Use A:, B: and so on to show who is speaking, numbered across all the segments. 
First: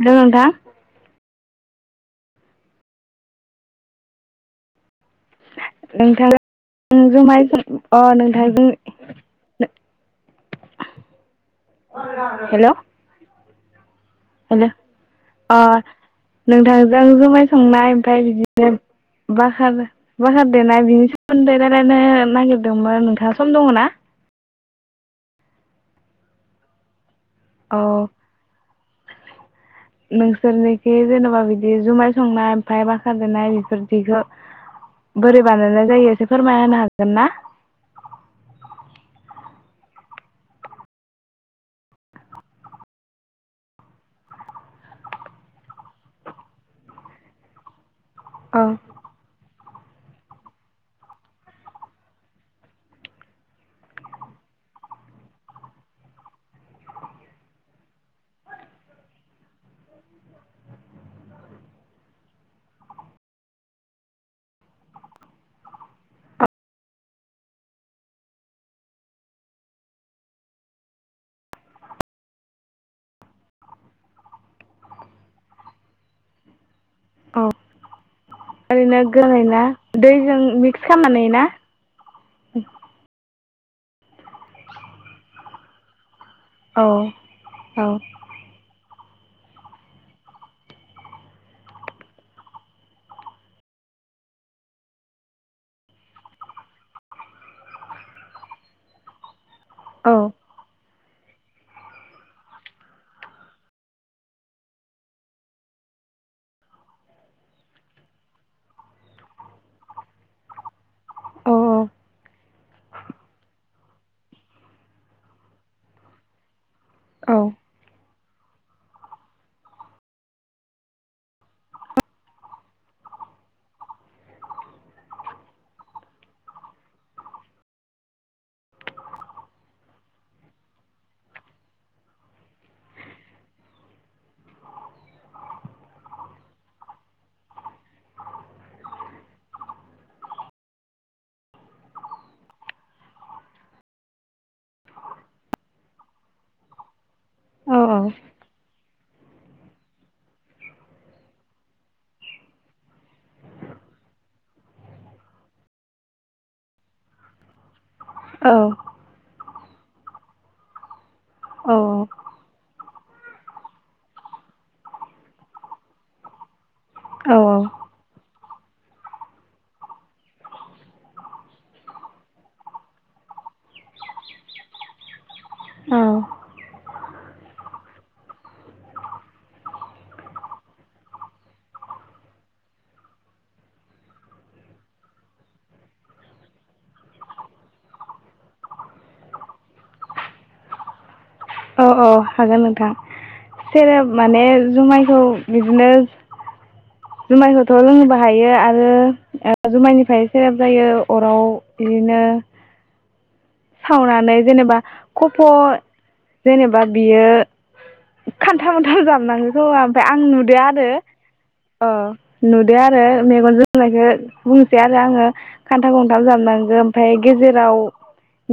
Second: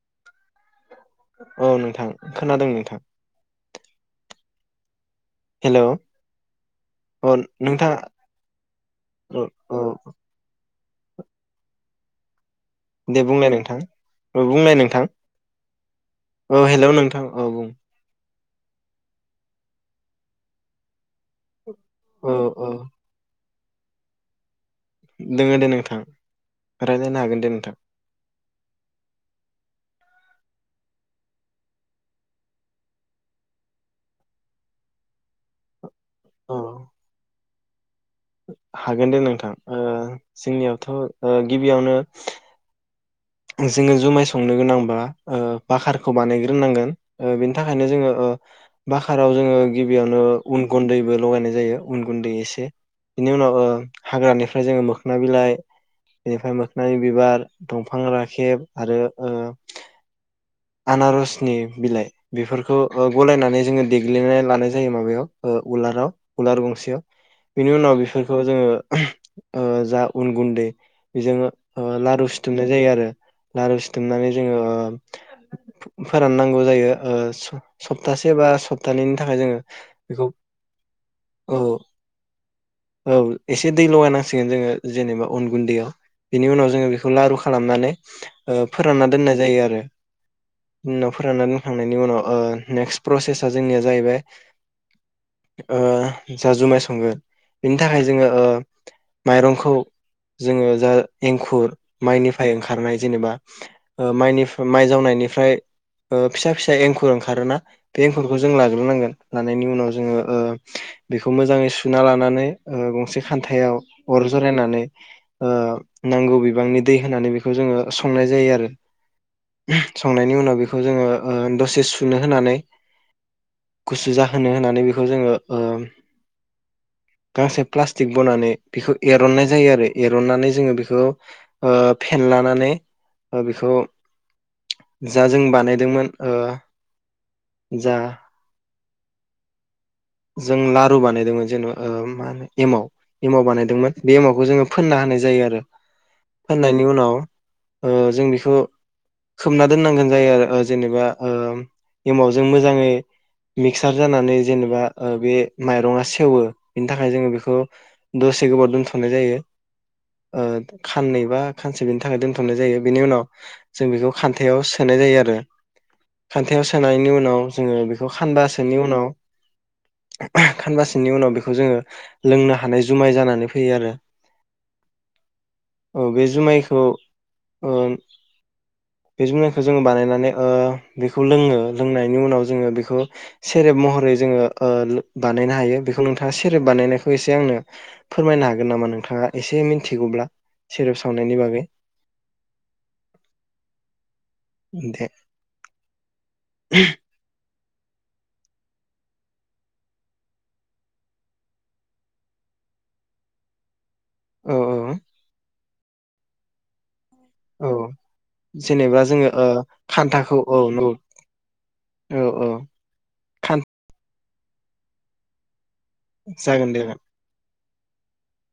A: Hello नोंथां
B: औ नोंथां खोनादों नोंथां हेल'
A: नोंथांजोंहाय अ नोंथांजों
B: औ औ
A: हेलौ
B: दे बुंलाय नोंथां औ
A: हेल'
B: बुंलाय नोंथां
A: अ
B: औ हेल'
A: नोंथांजों
B: नोंथां औ
A: जुमाय
B: बुं
A: संनाय ओमफ्राय बिदि दे बाखर बाखार देनाय बेनि सोमोन्दै रायलाइनो
B: औ औ
A: नागिरदोंमोन नोंथां सम दङ ना?
B: दं दे नोंथां रायज्लाइनो हागोन। दे नोंथां
A: औ नोंसोरनोखै जेन'बा बिदि जुमाय संनाय ओमफ्राय बाखार देनाय बेफोरबायदिखौ बोरै बानायनाइ जायो। एसे
B: औ
A: फोरमायना होनो हागोन ना?
B: हागोन दे नोंथां ओ जोंनियावथ' गिबियावनो जोङो जुमाय संनो गोनांबा ओ बाखारखौ बानायग्रो नांगोन ओ बेनि थाखायनो जोङो ओ
A: औ
B: बाखाराव जोङो गिबियावनो उन गुन्दैबो लगायनाय जायो उन गुन्दै एसे बेनि ओ उनाव हाग्रानिफ्राय जोङो मोखोना बिलाइ बेनिफ्राय मोखोननि बिबार दंफां राखेब दफां राखेब आरो ओ आनारसनि बिलाइ बेफोरखौ गलायनानै जोङो देग्लिनानै लानाय जायो माबायाव ओ उलाराव उलार गंसेयाव बेनि उनाव बेफोरखौ जोङो ओ जा उन गुन्दै बेजों ओ लारु सिथमो सिुथुमनाय जायो आरो लारु सिुथुमनानै जोङो फोराननांगौ जायो। ओ
A: औ
B: सप्तासे बा
A: ओरैनो
B: सप्तानैनि थाखाय जोङो बेखौ
A: खालामानानै ना।
B: औ
A: [inaudible]
B: औ एसे दै लगाय नांसिगोन जोङो जेनेबा अन गुन्दैयाव बिनि उनाव
A: औ
B: जोङो बेखौ लारु
A: औ
B: खालामनानै ओ फो फोरानना दोननाय जायो आरो बि उनाव फोरानना दोनखांनायनि उनाव ओ नेक्स्ट प्रसेस जोंनिया जाहैबाय ओ जा जुमाय संगोन बिनि थाखाय जोङो ओ माइरंखौ खौ
A: औ
B: जोङो जा एंखुर माइनिफ्राय ओंखारनाय जेनेबा माइनि माइ जावनायनिफ्राय फिसा फिसा एंखुर ओंखारोना बे एंखुरखौ जों लाग्रोनांगोन लानायनि उनाव जोङो ओ बेखौ
A: औ
B: मोजाङै सुना लानानै ओ गंसे खान्थायाव अर जरायनानै ओ नांगौ बिबांनि दै होनानै बेखौ जोङो स संनाय जायो आरो संनायनि उनाव बेखौ जोङो ओ दसे सुनो होनानै गुसु जाहोनो होनानै बेखौ जोङो ओ गांसे प्लास्टिक बनानै बेखौ एरननाय जायो आरो एरननानै जोङो बेखौ ओ फेनलानानै ओ बेखौ जा जों बानायदोंमोन ओ जा जों लारु बानायदोंमोन जेन'बा मा होनो एमाव एमाव बानायदोंमोन बे एमावखौ जोङो फोनना होनाय जायो आरो फोननायनि उनाव
A: औ
B: ओ
A: औ
B: जों बेखौ खोबना दोननांगोन जायो आरो ओ जेनेबा ओम एमावजों मोजाङै मिक्सार जानानै जेनेबा बे माइरङा सेवो बेनि थाखाय जोङो बेखौ दसे
A: औ
B: गोबाव दोनथ'नाय जायो‌। ओ खा खाननै बा
A: औ
B: खानसे बिनि थाखाय दोनथ'नाय जायो बेनि उनाव जों बेखौ खान्थायाव सोनाय जायो आरो खान्थायाव सोनायनि उनाव जोङो बेखौ खानबा सो बिनि उनाव खानबासोनि उनाव बेखौ जोङो लोंनो हानाय जुमाय जानानै फैयो आरो। औ बे जुमायखौ ओ बे जुमायखौ जोङो बानायनानै ओ बेखौ लोङो लोंनायनि उनाव जोङो बेखौ सेरेब महरै जोङो ओ लो बानायनो हायो बेखौ नोंथाङा सेरेप बानायनायखौ एसे आंनो फोरमायनो हागोन नामा नोंथाङा एसे मिथिगौब्ला सेरेप साव
A: औ औ हागोन नोंथां सेरेप माने
B: दे
A: जुमायखौ बिदिनो
B: [inaudible]
A: जुमायखौथ' लोंनोबो हायो आरो ओ जुमायनिफ्राय सेरेप जायो अराव बिदिनो सावनानै
B: औ
A: जेनेबा खफ' जेनेबा बियो
B: औ
A: खान्था
B: जेनेबा
A: मोनथाम
B: जोङो ओ
A: जाबनांगौ खोमा ओमफ्राय आं
B: खान्थाखौ औ
A: नुदो
B: नौ
A: आरो। अ
B: औ औ
A: नुदो आरो
B: खान
A: मेगनजों [unintelligible] खो बुंनोसै आरो आङो खान्था गंथाम
B: जागोन दे
A: जाबनांगो
B: जागोन
A: ओमफ्राय गेजेराव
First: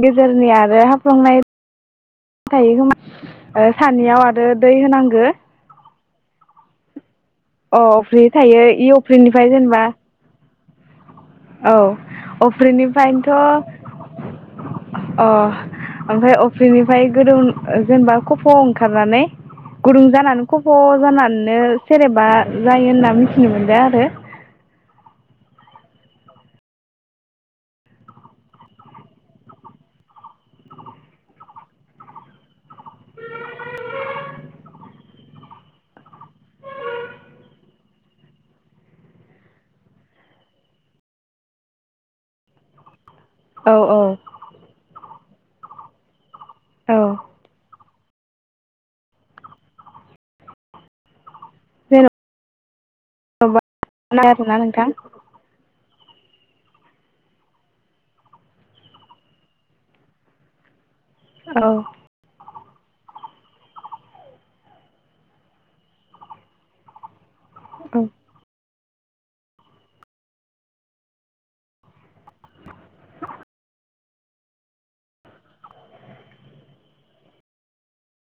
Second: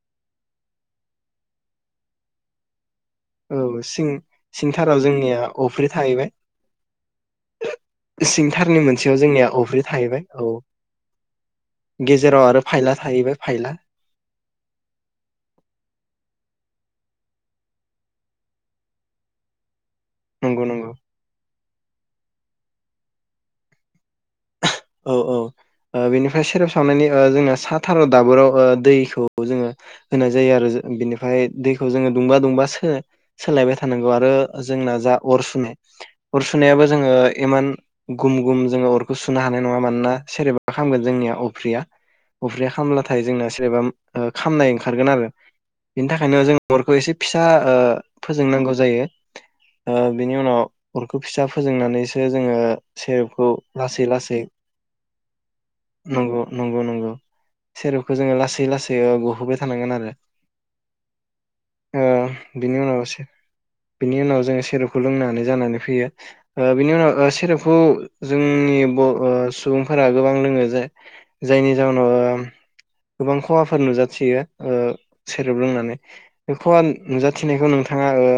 A: गेजेरनिया आरो हाबफ्लंनाय थायो खोमा
B: औ
A: सानियाव आरो दै
B: सिंथाराव
A: होनांगो
B: जोंनिया अफ्रि थाहैबाय।
A: अ अफ्रि थायो
B: सिंथारनि
A: इ
B: मोनसेयाव जोंनिया
A: अफ्रिनिफ्राय
B: अफ्रि
A: जेनेबा
B: थाहैबाय औ
A: औ
B: गेजेराव आरो फायला थाहैबाय फायला
A: अफ्रिनिफ्रायनोथ' अ ओमफ्राय अ फ्रिनिफ्राय गोदौ जेनेबा खफ' ओंखारनानै गुदुं जानानै
B: नंगौ
A: खब'
B: नंगौ
A: जानानैनो सेरेबा जायो होनना मिथिनो मोनदों आरो।
B: औ औ बेनिफ्राय सेरेब सावनायनि ओ जोंना सा थाराव दाबोराव ओ दैखौ जोङो होनाय जायो आरो बेनिफ्राय दैखौ जोङो दुंबा दुंबा सोलायबाय थानांगौ आरो जोंना जा अर सुनाय अर सुनायाबो जोङो इमान गुम गुम जोङो अरखौ सुना नाय नंङा मानोना सेरेपा खारगोन जोंनिया अफ्रिया अफ्रिया खामब्ला थाय थाय जोंना
A: औ
B: सोरेबा
A: औ
B: ओ खामनाय ओंखारगोन आरो। इनि था खायनो जों अरखौ
A: औ
B: एसे फिसा ओ फोजोंनांगौ जायो ओ बेनि ओ उनाव अरखौ फिसा फोजोंनानैसो जोङो सेरेबखौ
A: जेन'बा
B: लासै लासै
A: आरोना नोंथां
B: नंगौ नंगौ नंगौ सेरबखौ जोङो लासै लासै गहोबाय थानांगोन आरो।
A: औ।
B: ओ बिनि उनाव से बिनि उनाव जोङो सेरपखौ लोंनानै जानानै फैयो ओ बिनि उनाव ओ से सेरेबखौ
A: औ
B: जोंनि ब ओ सुबुंफोरा गोबां लोङो जे जायनि जााहनाव गोबां खहाफोर नुजाथियो ओ सेरेब लोंनानै बे खहा नुजाथिनायखौ नोंथाङा ओ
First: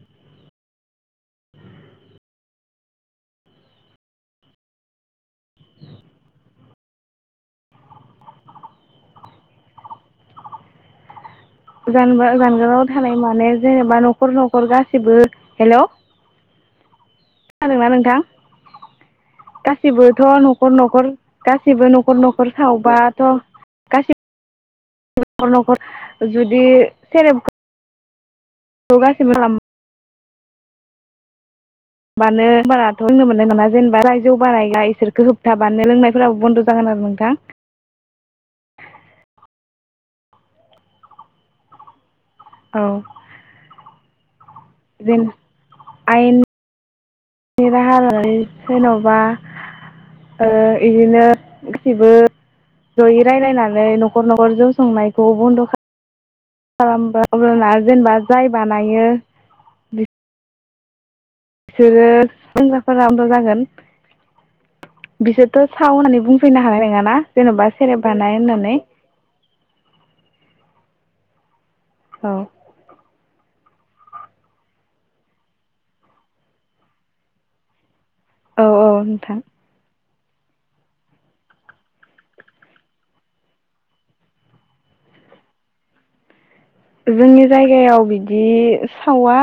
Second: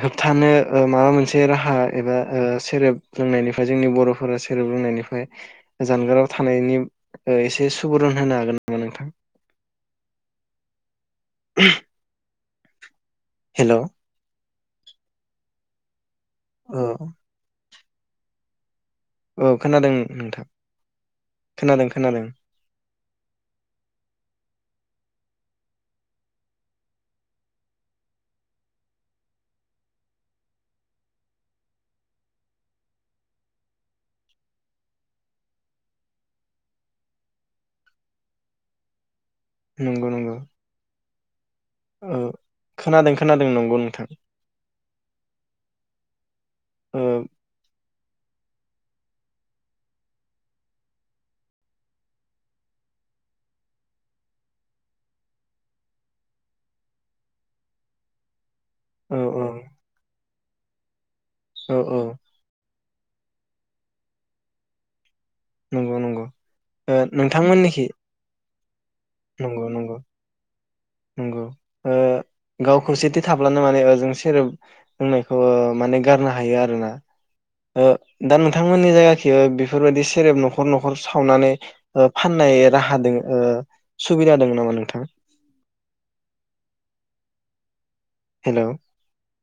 B: होबथानो ओ माबा मोनसे राहा एबा सेरेब लोंनायनिफ्राय जोंनि बर'फोरा सेरेब लोंनायनिफ्राय जानगाराव थानायनि एसे सुबुरुन होनो हागोन नामा नोंथां।
A: गानबा गान। [unintelligible] थाबाय माने
B: हेलौ
A: जेनेबा न'खर न हर गासिबो हेलौ।
B: ओ।
A: खोनादोंना नोंथां।
B: खोनादों
A: गासिबोथ
B: नोंथां
A: नखर नखर
B: खोनादों
A: गासिबो नखर
B: खोनादों
A: नखर सावबाथ गासिब नखर नखर जुदि सेरेब। [unintelligible] मानो बाराथ होननो मोननाय नामा जेनेबा [unintelligible] इसोरखो होबथाबानो लोंनायफोराबो बन्द जागोन आरो नोंथां।
B: नंगौ नंगौ। औ खोनादों खोनादों नंगौ नोंथां।
A: जिन आयेन
B: ओ
A: निराहारा। जेनबा ओ इदिनो गासिबो जयै रायलायनानै नखर नखर जौ संनायखौ बन्द खालाम [unintelligible] जेनेबा जाय। बानायो।
B: औ औ औ
A: बिसोरो [unintelligible] [unintelligible] जागोन। बिसोरथ साव
B: नंगौ
A: होननानै
B: नंगौ
A: बुंफैनो हानाय
B: ओ
A: नङाना जेन'बा
B: नोंथांमोननिखि
A: सेरेब बानाय होननानै। औ [inaudible]
B: नंगौ नंगौ नंगौ। ओ
A: औ
B: गाव खौसेथि था अब्लानो माने ओ ज सेरेब लोंनायखौ माने गारनो हायो आरोना। ओ दा
A: औ
B: नोंथांमोननि जायगाखि
A: नोंथां
B: बेफोरबायदि सेरेब नखर नखर सावनानै फाननाय राहा दों ओ सुबिदा दं नामा नोंथां?
A: जोंनि जायगायाव बिदि
B: हेलौ
A: सावा।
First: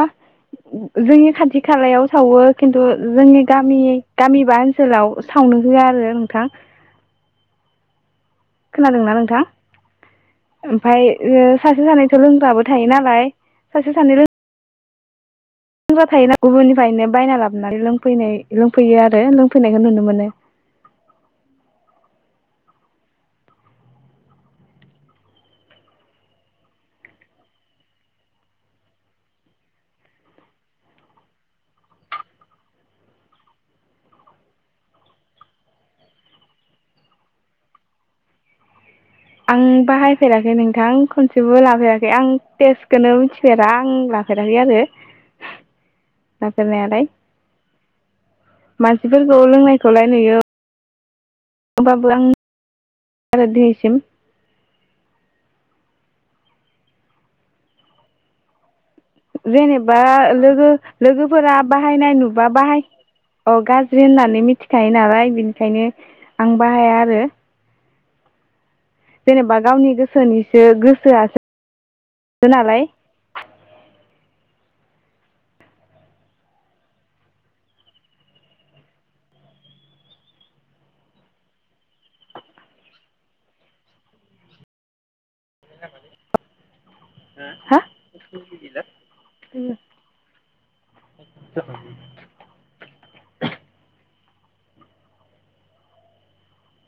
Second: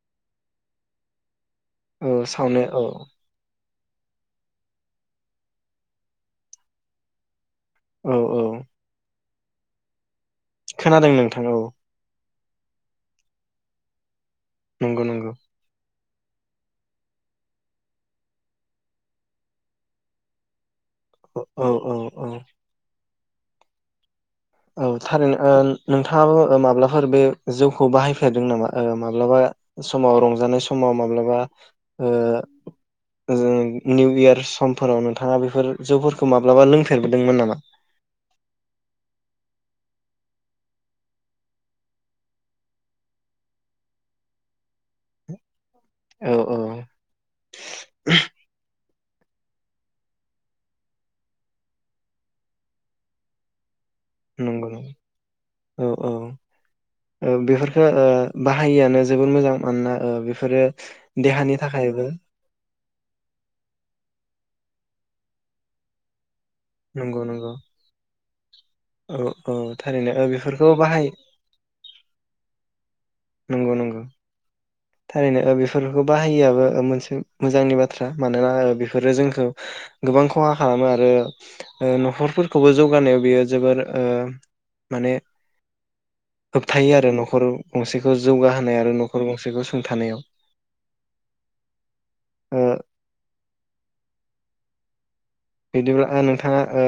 A: जोंनि खाथि खालायाव
B: औ
A: सावो
B: सावनो औ
A: खिन्थु जोंनि गामि गामि बा ओनसोलाव सावनो होआ आरो नोंथां।
B: औ औ
A: खोनादोंना नोंथां? ओमफ्राय
B: खोनादों
A: ओ
B: नोंथां औ
A: सासे सानैथ' लों ग्राबो थायो नालाय सासे सानै लों
B: नोंगौ नोंगौ।
A: [unintelligible] थायोना गुबुननिफ्रायनो बायना लाबोनानै लोंफैनाय लोंफैयो आरो लोंफैनायखौ नुनो मोनो।
B: औ औ औ। औ थारैनो ओ नोंथाङाबो माब्लाफोर बे जौखौ बाहायफेरदों नामा ओ माब्लाबा समाव रंजानाय समाव माब्लाबा ओ ओ निउ इयार समफोराव नोंथाङा बेफोर जौफोरखौ माब्लाबा लोंफेरबोदोंमोन नामा?
A: आं बाहायफेराखै नोंथां खनसेबो लाफेराखै आं टेस्टखौनो मिथिफेरा आं लाफेराखै आरो
B: औ औ
A: लाफेरनायालाय। मानसिफोरखौ लोंनायखौलाय नुयो। होमबाबो आं [unintelligible] आरो दिनैसिम
B: नंगौ औ औ औ बेफोरखो ओ बाहायियानो
A: जेनेबा लोगो
B: देहानि
A: लोगोफोरा
B: थाखायबो
A: बाहायनाय नुबा बाहाय औ गाज्रि होननानै मिथिखायो नालाय बिनिखायनो आं बाहाया
B: नंगौ
A: आरो।
B: नंगौ औ औ
A: जेनेबा गावनि
B: थारैनो ओ
A: गोसोनिसो
B: बेफोरखौ बाहाय
A: गोसोआसो [unintelligible] नालाय।
B: नंगौ नंगौ। थारैनो ओ बेफोरखौ बाहायिआबो मोनसे मोजांनि बाथ्रा मानोना बेफोरो जोंखो गोबां खहा खालामो आरो ओ न'खरफोरखौबो जौगानायाव बियो जोबोर ओ माने होबथायो आरो न'खर
A: हा
B: गंसेखौ जौगाहोनाय आरो न'खर गंसेखौ
A: हेल'
B: थानायाव ओ बिदिब्ला नोंथाङा ओ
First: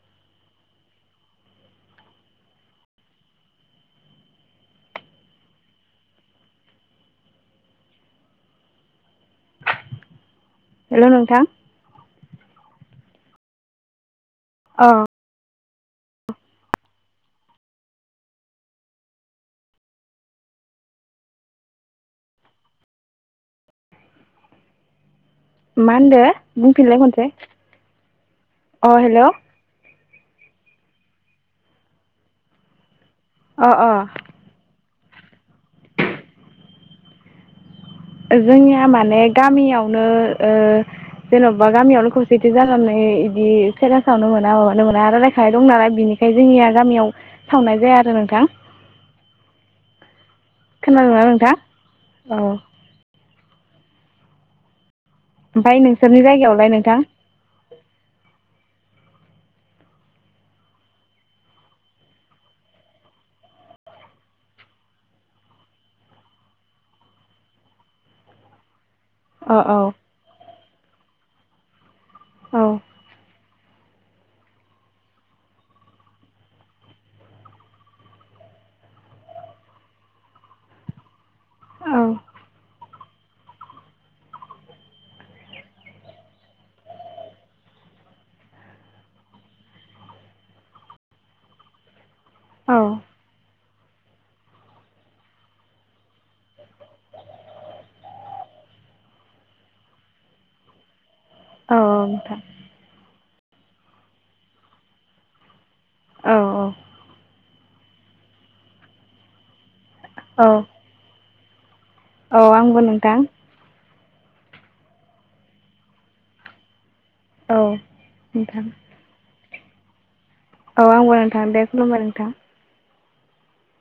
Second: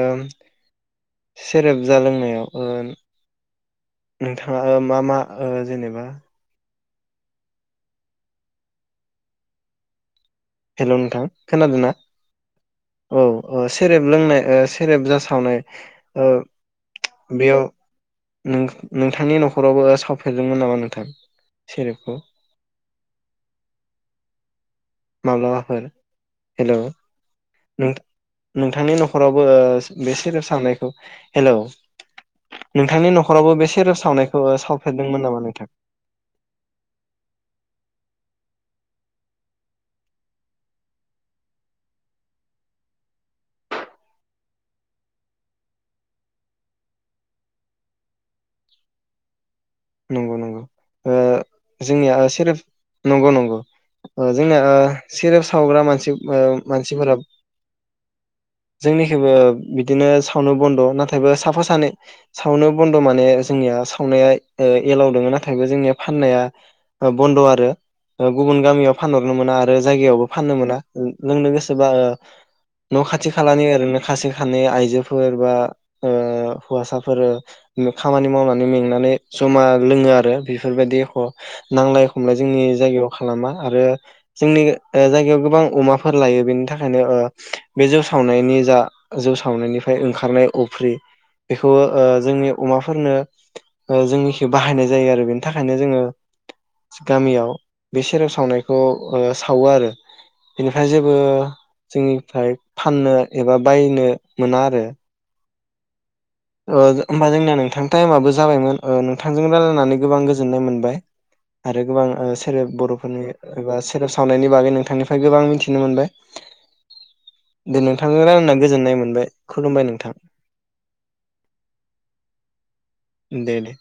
B: सेरेब जा लोंनायाव ओ नोंथाङा ओ मा मा ओ जेनेबा हेलौ नोंथां खोनादोंना? औ औ सेरेब लोंनाय ओ
A: अ
B: सेरेब जा सावनाय ओ बेयाव नो नोंथांनि न'खरावबो सावफेरदोंमोन नामा नोंथां सेरेपखौ? माब्लाबाफोर।
A: मा होनदो
B: हेलौ
A: बुंफिनलाय खनसे
B: नोंथ
A: अ
B: नोंथांनि
A: हेल'
B: न'खरावबो ओ बे सेरेब सावनायखौ, हेलौ नोंथांनि नख न'खरावबो
A: अ
B: बे
A: अ
B: सेरेब सावनायखौ साव फेरदोंमोन नामा नोंथां?
A: जोंनिया माने गामियावनो ओ जेन'बा गामियावनो खौसेथि जानानै बिदि सेरेब सावनो मोना माबानो मोना रायलायखानाय दं नालाय बिनिखायनो जोंनिया गामियाव सावनाय जाया आरो नोंथां।
B: नंगौ नंगौ ओ
A: खोनादोंना नोंथां
B: जोंनिया
A: औ
B: सेरेब नंगौ नंगौ। ओ जोंना ओ सेरेब
A: ओमफ्राय
B: सावग्रा मानसि
A: नोंसोरनि
B: ओ
A: जायगायावलाय नोंथां
B: मानसिफोरा जोंनिखैबो बिदिनो सावनो बन्द' नाथायबो साफा सानै सावनो बन्द' माने जोंनिया सावनाया ओ एलाव दोङो नाथायबो जोंनिया फाननाया बन्द' आरो गुबुन ओ गामियाव फानहरनो मोना
A: अ औ
B: आरो जायगायावबो फाननो मोना। लोंनो गोसोबा ओ
A: औ
B: न' खाथि खालानि ओरनो खासे खानै आइजोफोर ओ बा हौवासाफोर खामानि मावनानै मेंनानै जमा लोङो आरो बेफोरबायदि एख
A: औ
B: नांलाय खमलाय जोंनि जायगायाव खालामा आरो जोंनि ओ जायगायाव गोबां अमाफोर लायो बेनि थाखायनो ओ बे जौ सावनायनि जा जौ सावनायनिफ्राय ओंखारनाय अफ्रि बेखौ ओ जोंनि
A: औ
B: अमाफोरनो ओ जोंनिखि बाहायनाय जायो आरो बेनि थाखायनो जोङो गामियाव बे सेरेब सावनायखौ ओ सावो आरो बेनिफ्राय जे बो
A: औ नोंथां
B: जोंनिफ्राय फाननो। एबा बायनो मोना आरो।
A: औ औ
B: ओ जो आमफाय जोंनिया नों थां टाइमाबो जाबायमोन ओ नोंथांजों रायलायनानै गोबां गोजोननाय
A: औ
B: मोनबाय आरो गोबां ओ
A: औ
B: सेरेब
A: आंबो
B: बर'
A: नोंथां
B: फोरनि एबा सेरेब सावनायनि बागै नोंथांनिफ्राय गोबां मिथिनो मोनबाय।
A: औ
B: दे नोंथांनो रायलायना
A: नोंथां
B: गोजोननाय मोनबाय। खुलुमबाय नोंथां।
A: औ आंबो नोंथां दे खुलुमबाय नोंथां।
B: दे दे।